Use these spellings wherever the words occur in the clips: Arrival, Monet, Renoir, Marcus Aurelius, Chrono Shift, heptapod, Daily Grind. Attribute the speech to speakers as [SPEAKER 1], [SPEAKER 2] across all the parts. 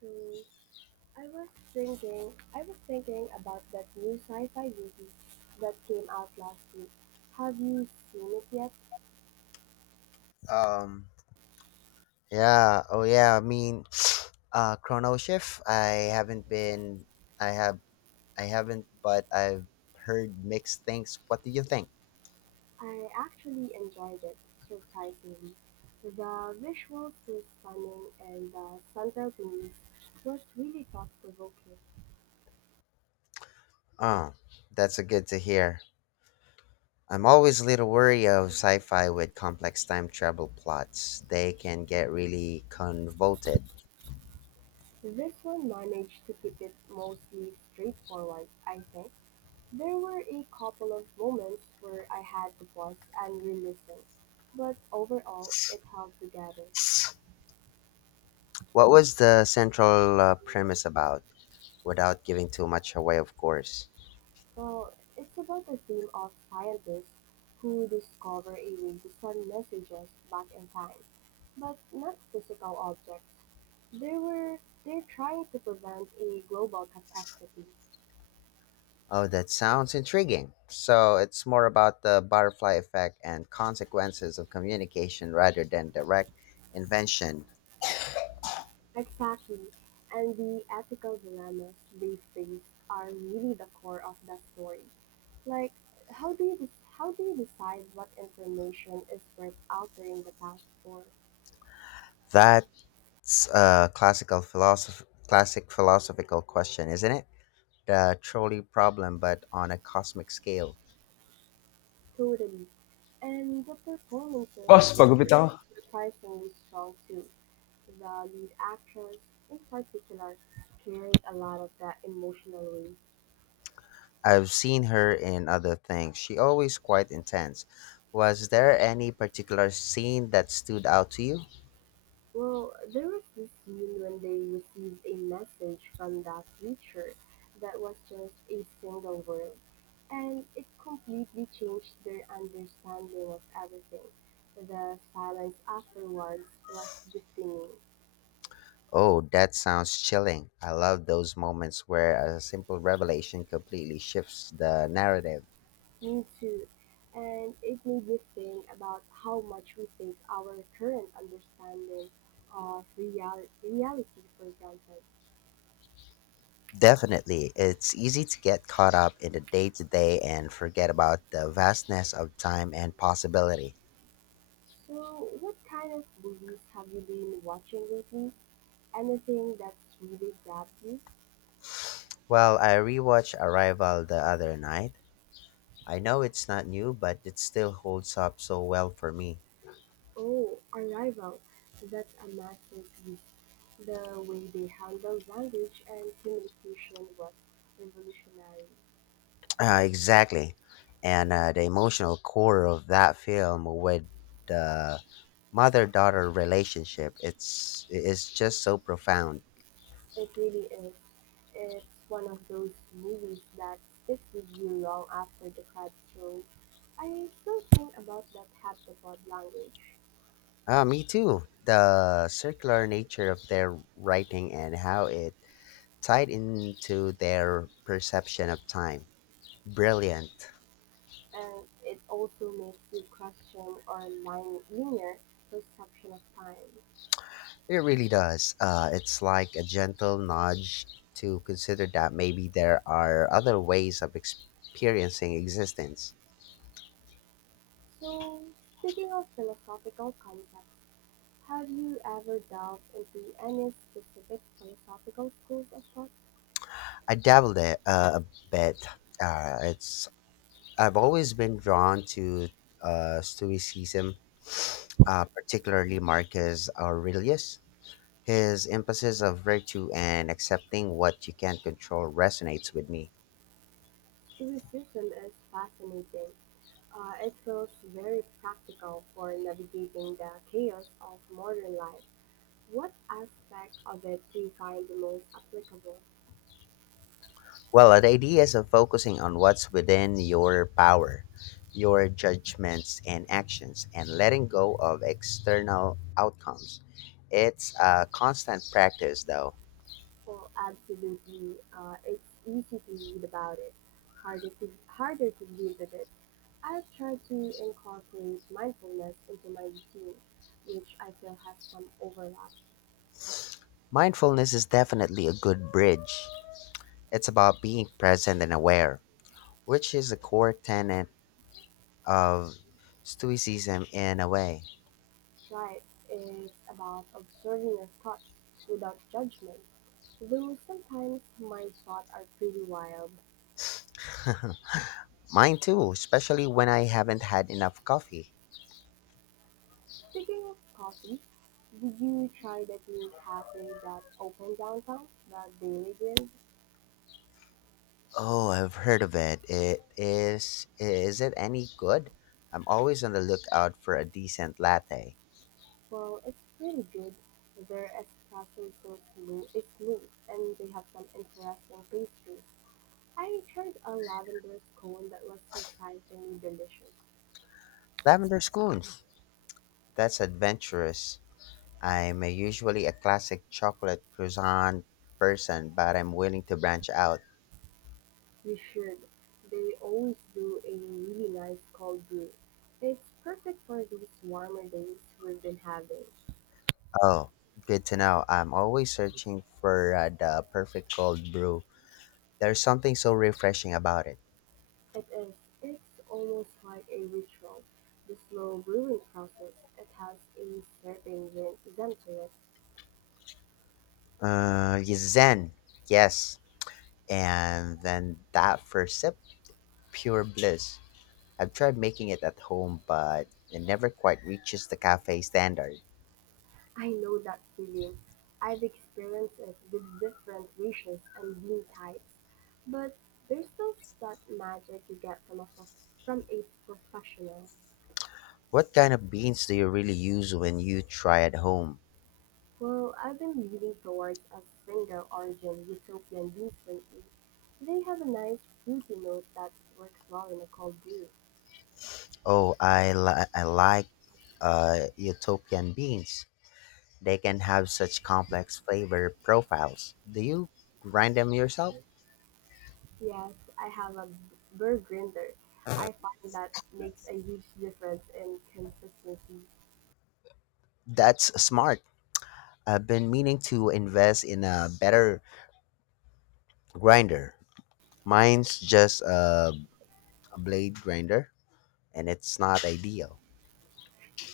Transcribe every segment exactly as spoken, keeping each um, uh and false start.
[SPEAKER 1] So I was thinking I was thinking about that new sci-fi movie that came out last week. Have you seen it yet?
[SPEAKER 2] Um, yeah. Oh, yeah. I mean, uh, Chrono Shift. I haven't been. I have. I haven't, but I've heard mixed things. What do you think?
[SPEAKER 1] I actually enjoyed it, surprisingly. The visuals were stunning and the central themes was really thought-provoking.
[SPEAKER 2] Oh, that's a good to hear. I'm always a little wary of sci-fi with complex time travel plots. They can get really convoluted.
[SPEAKER 1] This one managed to keep it mostly straightforward, I think. There were a couple of moments where I had to pause and re-listen, but overall it held together.
[SPEAKER 2] What was the central uh, premise about? Without giving too much away, of course.
[SPEAKER 1] Well, it's about the theme of scientists who discover a way to send messages back in time, but not physical objects. They were they're trying to prevent a global catastrophe.
[SPEAKER 2] Oh, that sounds intriguing. So it's more about the butterfly effect and consequences of communication rather than direct invention.
[SPEAKER 1] Exactly. And the ethical dilemmas they face are really the core of the story. Like how do you de- how do you decide what information is worth altering the past for?
[SPEAKER 2] That's a classical philosoph- classic philosophical question, isn't it? The trolley problem, but on a cosmic scale.
[SPEAKER 1] Totally. And the performances
[SPEAKER 2] Boss,
[SPEAKER 1] were
[SPEAKER 2] pagupit ako.
[SPEAKER 1] surprisingly strong too. The lead actress, in particular, carried a lot of that emotional weight.
[SPEAKER 2] I've seen her in other things. She always quite intense. Was there any particular scene that stood out to you?
[SPEAKER 1] Well, there was this scene when they received a message from that creature that was just a single word, and it completely changed their understanding of everything. The silence afterwards was deafening.
[SPEAKER 2] Oh, that sounds chilling. I love those moments where a simple revelation completely shifts the narrative.
[SPEAKER 1] Me too. And it made me think about how much we take our current understanding of real- reality for granted.
[SPEAKER 2] Definitely, it's easy to get caught up in the day to day and forget about the vastness of time and possibility.
[SPEAKER 1] So, what kind of movies have you been watching lately? Anything that's really grabbed you?
[SPEAKER 2] Well, I rewatched Arrival the other night. I know it's not new, but it still holds up so well for me.
[SPEAKER 1] Oh, Arrival. That's a masterpiece. The way they handled language and communication was revolutionary.
[SPEAKER 2] Uh, exactly. And uh, the emotional core of that film with the mother-daughter relationship it's its just so profound.
[SPEAKER 1] It really is. It's one of those movies that sticks with you long after the credits roll. I still think about that heptapod language,
[SPEAKER 2] Ah, me too, the circular nature of their writing and how it tied into their perception of time, brilliant.
[SPEAKER 1] and it also makes you question our line, linear perception of time.
[SPEAKER 2] It really does, uh it's like a gentle nudge to consider that maybe there are other ways of experiencing existence.
[SPEAKER 1] So, speaking of philosophical concepts, have you ever delved into any specific philosophical schools of thought?
[SPEAKER 2] I dabbled it uh, a bit. Uh, it's I've always been drawn to uh, Stoicism, uh, particularly Marcus Aurelius. His emphasis of virtue and accepting what you can't control resonates with me.
[SPEAKER 1] Tourism is fascinating. Uh, it feels very practical for navigating the chaos of modern life. What aspect of it do you find the most applicable?
[SPEAKER 2] Well, the ideas of focusing on what's within your power, your judgments and actions, and letting go of external outcomes. It's a constant practice, though.
[SPEAKER 1] Well, absolutely. Uh, it's easy to read about it, harder to harder to deal with it. I've tried to incorporate mindfulness into my routine, which I feel has some overlap.
[SPEAKER 2] Mindfulness is definitely a good bridge. It's about being present and aware which is a core tenet of Stoicism in a way.
[SPEAKER 1] Right is about observing your thoughts without judgment, though sometimes my thoughts are pretty wild.
[SPEAKER 2] Mine too, especially when I haven't had enough coffee.
[SPEAKER 1] Speaking of coffee, did you try that new cafe that opened downtown, the Daily Grind?
[SPEAKER 2] Oh, I've heard of it. It is is it any good? I'm always on the lookout for a decent latte.
[SPEAKER 1] Well, it's pretty good. Their espresso so smooth, is smooth, and they have some interesting pastries. I tried a lavender scone that was surprisingly delicious.
[SPEAKER 2] Lavender scones. That's adventurous. I'm a usually a classic chocolate croissant person, but I'm willing to branch out.
[SPEAKER 1] You should. They always do a really nice cold brew. It's perfect for these warmer days we've been having.
[SPEAKER 2] Oh, good to know. I'm always searching for uh, the perfect cold brew. There's something so refreshing about it.
[SPEAKER 1] It is. It's almost like a ritual. The slow brewing process. It has a certain zen to it.
[SPEAKER 2] Uh, y- zen, yes. And then that first sip, pure bliss. I've tried making it at home, but it never quite reaches the cafe standard.
[SPEAKER 1] I know that feeling. I've experienced it with different ratios and bean types, but there's still that magic you get from a prof- from a professional.
[SPEAKER 2] What kind of beans do you really use when you try at home?
[SPEAKER 1] Well, I've been leaning towards a single origin utopian beans lately. They have a nice fruity note that works well in a cold brew.
[SPEAKER 2] Oh, I, li- I like uh, utopian beans. They can have such complex flavor profiles. Do you grind them yourself?
[SPEAKER 1] Yes, I have a burr grinder. I find that makes a huge difference in consistency.
[SPEAKER 2] That's smart. I've been meaning to invest in a better grinder. Mine's just a, a blade grinder, and it's not ideal.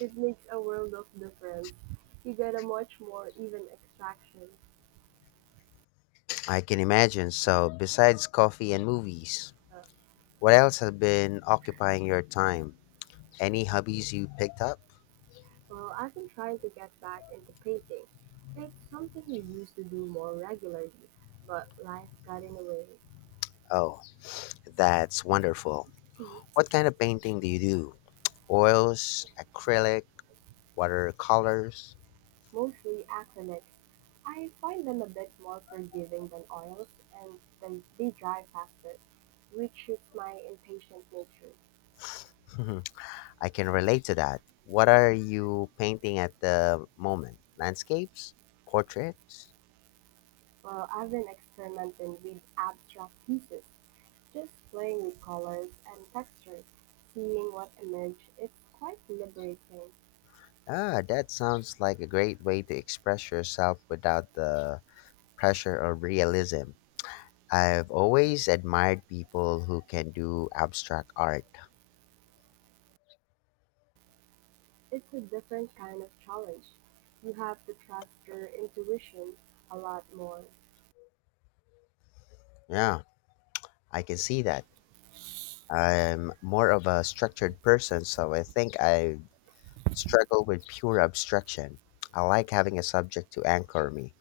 [SPEAKER 1] It makes a world of difference. You get a much more even extraction.
[SPEAKER 2] I can imagine. So, besides coffee and movies, what else has been occupying your time? Any hobbies you picked up?
[SPEAKER 1] Well, I've been trying to get back into painting. It's something we used to do more regularly, but life got in the way.
[SPEAKER 2] Oh, that's wonderful. What kind of painting do you do? Oils, acrylic, watercolors?
[SPEAKER 1] Mostly acrylics. I find them a bit more forgiving than oils and then they dry faster, which suits my impatient nature.
[SPEAKER 2] Mhm. I can relate to that. What are you painting at the moment? Landscapes? Portraits?
[SPEAKER 1] Well, I've been experimenting with abstract pieces, just playing with colors and textures, seeing what emerges. It's quite liberating.
[SPEAKER 2] Ah, that sounds like a great way to express yourself without the pressure of realism. I've always admired people who can do abstract art.
[SPEAKER 1] It's a different kind of challenge. You have to trust your intuition a lot more.
[SPEAKER 2] Yeah, I can see that. I'm more of a structured person, so I think I struggle with pure abstraction. I like having a subject to anchor me.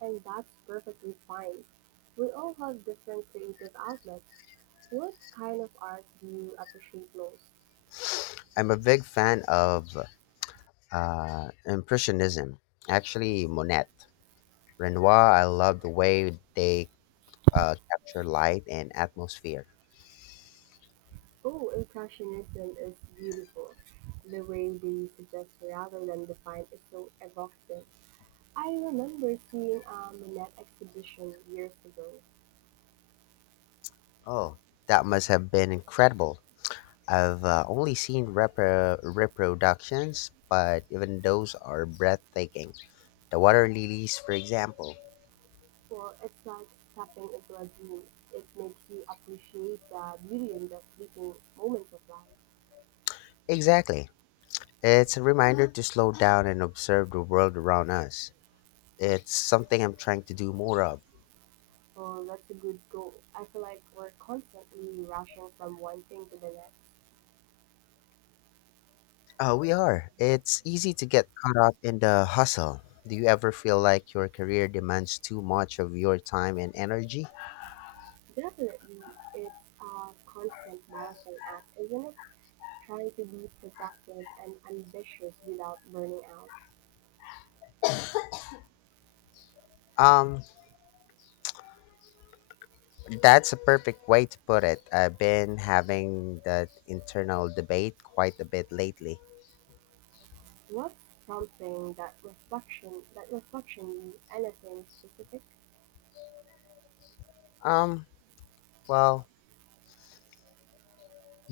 [SPEAKER 1] And that's perfectly fine. We all have different creative outlets. What kind of art do you appreciate most?
[SPEAKER 2] I'm a big fan of uh, Impressionism, actually, Monet. Renoir, I love the way they uh, capture light and atmosphere.
[SPEAKER 1] Oh, Impressionism is beautiful. The way they suggest rather than define is so evocative. I remember seeing a Manette exhibition years ago.
[SPEAKER 2] Oh, that must have been incredible. I've uh, only seen repro- reproductions, but even those are breathtaking. The water lilies, for example.
[SPEAKER 1] Well, it's like stepping into a dream. It makes you appreciate the beauty in the fleeting moments of life.
[SPEAKER 2] Exactly. It's a reminder to slow down and observe the world around us. It's something I'm trying to do more of.
[SPEAKER 1] Oh, that's a good goal. I feel like we're constantly rushing from one thing to the next.
[SPEAKER 2] Uh, we are. It's easy to get caught up in the hustle. Do you ever feel like your career demands too much of your time and energy?
[SPEAKER 1] Definitely, it's a constant marathon act, isn't it? Trying to be productive and ambitious without burning out.
[SPEAKER 2] Um, That's a perfect way to put it. I've been having that internal debate quite a bit lately.
[SPEAKER 1] What's prompting that reflection? That reflection you anything specific?
[SPEAKER 2] Um, well,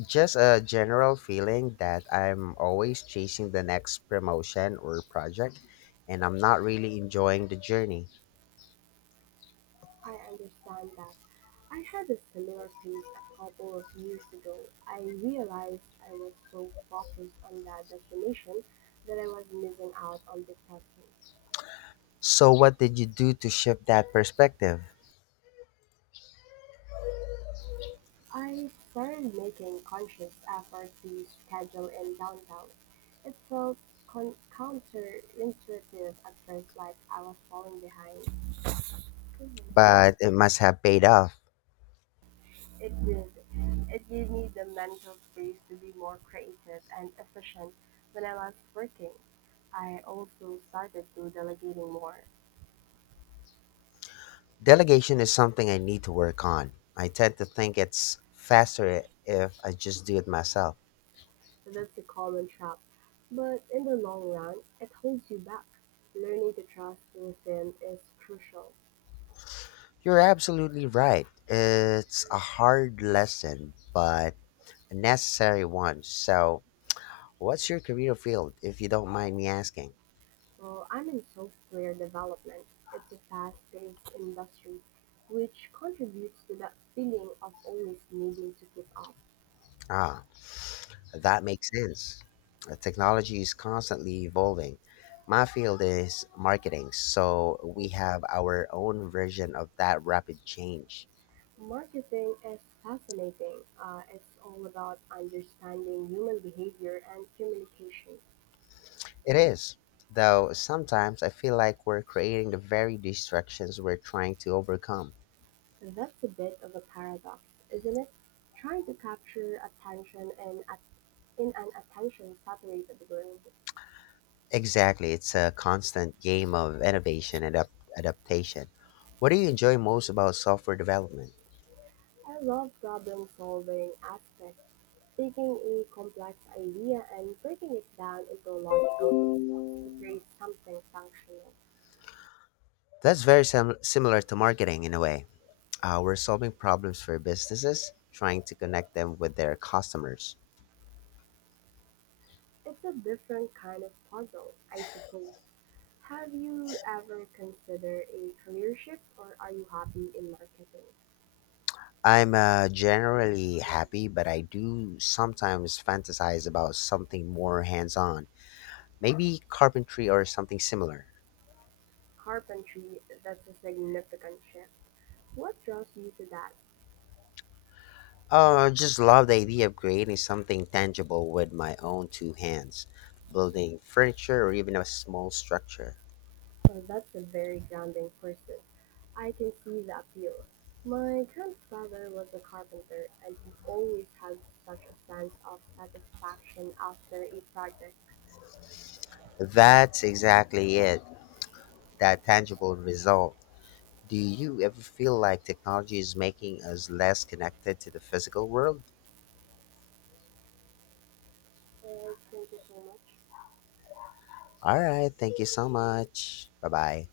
[SPEAKER 2] just a general feeling that I'm always chasing the next promotion or project and I'm not really enjoying the journey.
[SPEAKER 1] I understand that. I had a similar phase a couple of years ago. I realized I was so focused on that destination that I was missing out on the present.
[SPEAKER 2] So, what did you do to shift that perspective?
[SPEAKER 1] I started making conscious effort to schedule in downtown. It felt con- counterintuitive at first, like I was falling behind.
[SPEAKER 2] But
[SPEAKER 1] It
[SPEAKER 2] it must have paid off.
[SPEAKER 1] did. It gave me the mental space to be more creative and efficient when I was working. I also started to delegating more.
[SPEAKER 2] Delegation is something I need to work on. I tend to think it's faster if I just do it myself.
[SPEAKER 1] so That's a common trap. But in the long run, it holds you back. Learning to trust within is crucial.
[SPEAKER 2] You're absolutely right. It's a hard lesson, but a necessary one. So, what's your career field, if you don't mind me asking?
[SPEAKER 1] So I'm in software development. It's a fast-paced industry, which contributes to that feeling of always needing to keep up.
[SPEAKER 2] Ah, that makes sense. Uh, Technology is constantly evolving. My field is marketing, so we have our own version of that rapid change.
[SPEAKER 1] Marketing is fascinating. Uh, it's all about understanding human behavior and communication.
[SPEAKER 2] It is, though sometimes I feel like we're creating the very distractions we're trying to overcome.
[SPEAKER 1] So, That's a bit of a paradox, isn't it? Trying to capture attention in, a- in an attention-saturated world.
[SPEAKER 2] Exactly, it's a constant game of innovation and up- adaptation. What do you enjoy most about software development?
[SPEAKER 1] I love problem solving aspects, taking a complex idea and breaking it down into logical steps to create something functional.
[SPEAKER 2] That's very sim- similar to marketing in a way. Uh, we're solving problems for businesses, trying to connect them with their customers.
[SPEAKER 1] It's a different kind of puzzle, I suppose. Have you ever considered a career shift or are you happy in marketing?
[SPEAKER 2] I'm uh, generally happy, but I do sometimes fantasize about something more hands on, maybe carpentry or something similar.
[SPEAKER 1] Carpentry, that's a significant shift. What draws you to that?
[SPEAKER 2] Oh, I just love the idea of creating something tangible with my own two hands, building furniture or even a small structure.
[SPEAKER 1] Well, that's a very grounding person. I can see the appeal. My grandfather was a carpenter and he always had such a sense of satisfaction after a project.
[SPEAKER 2] That's exactly it, that tangible result. Do you ever feel like technology is making us less connected to the physical world?
[SPEAKER 1] Uh, thank you so much.
[SPEAKER 2] All right, thank you so much. Bye bye.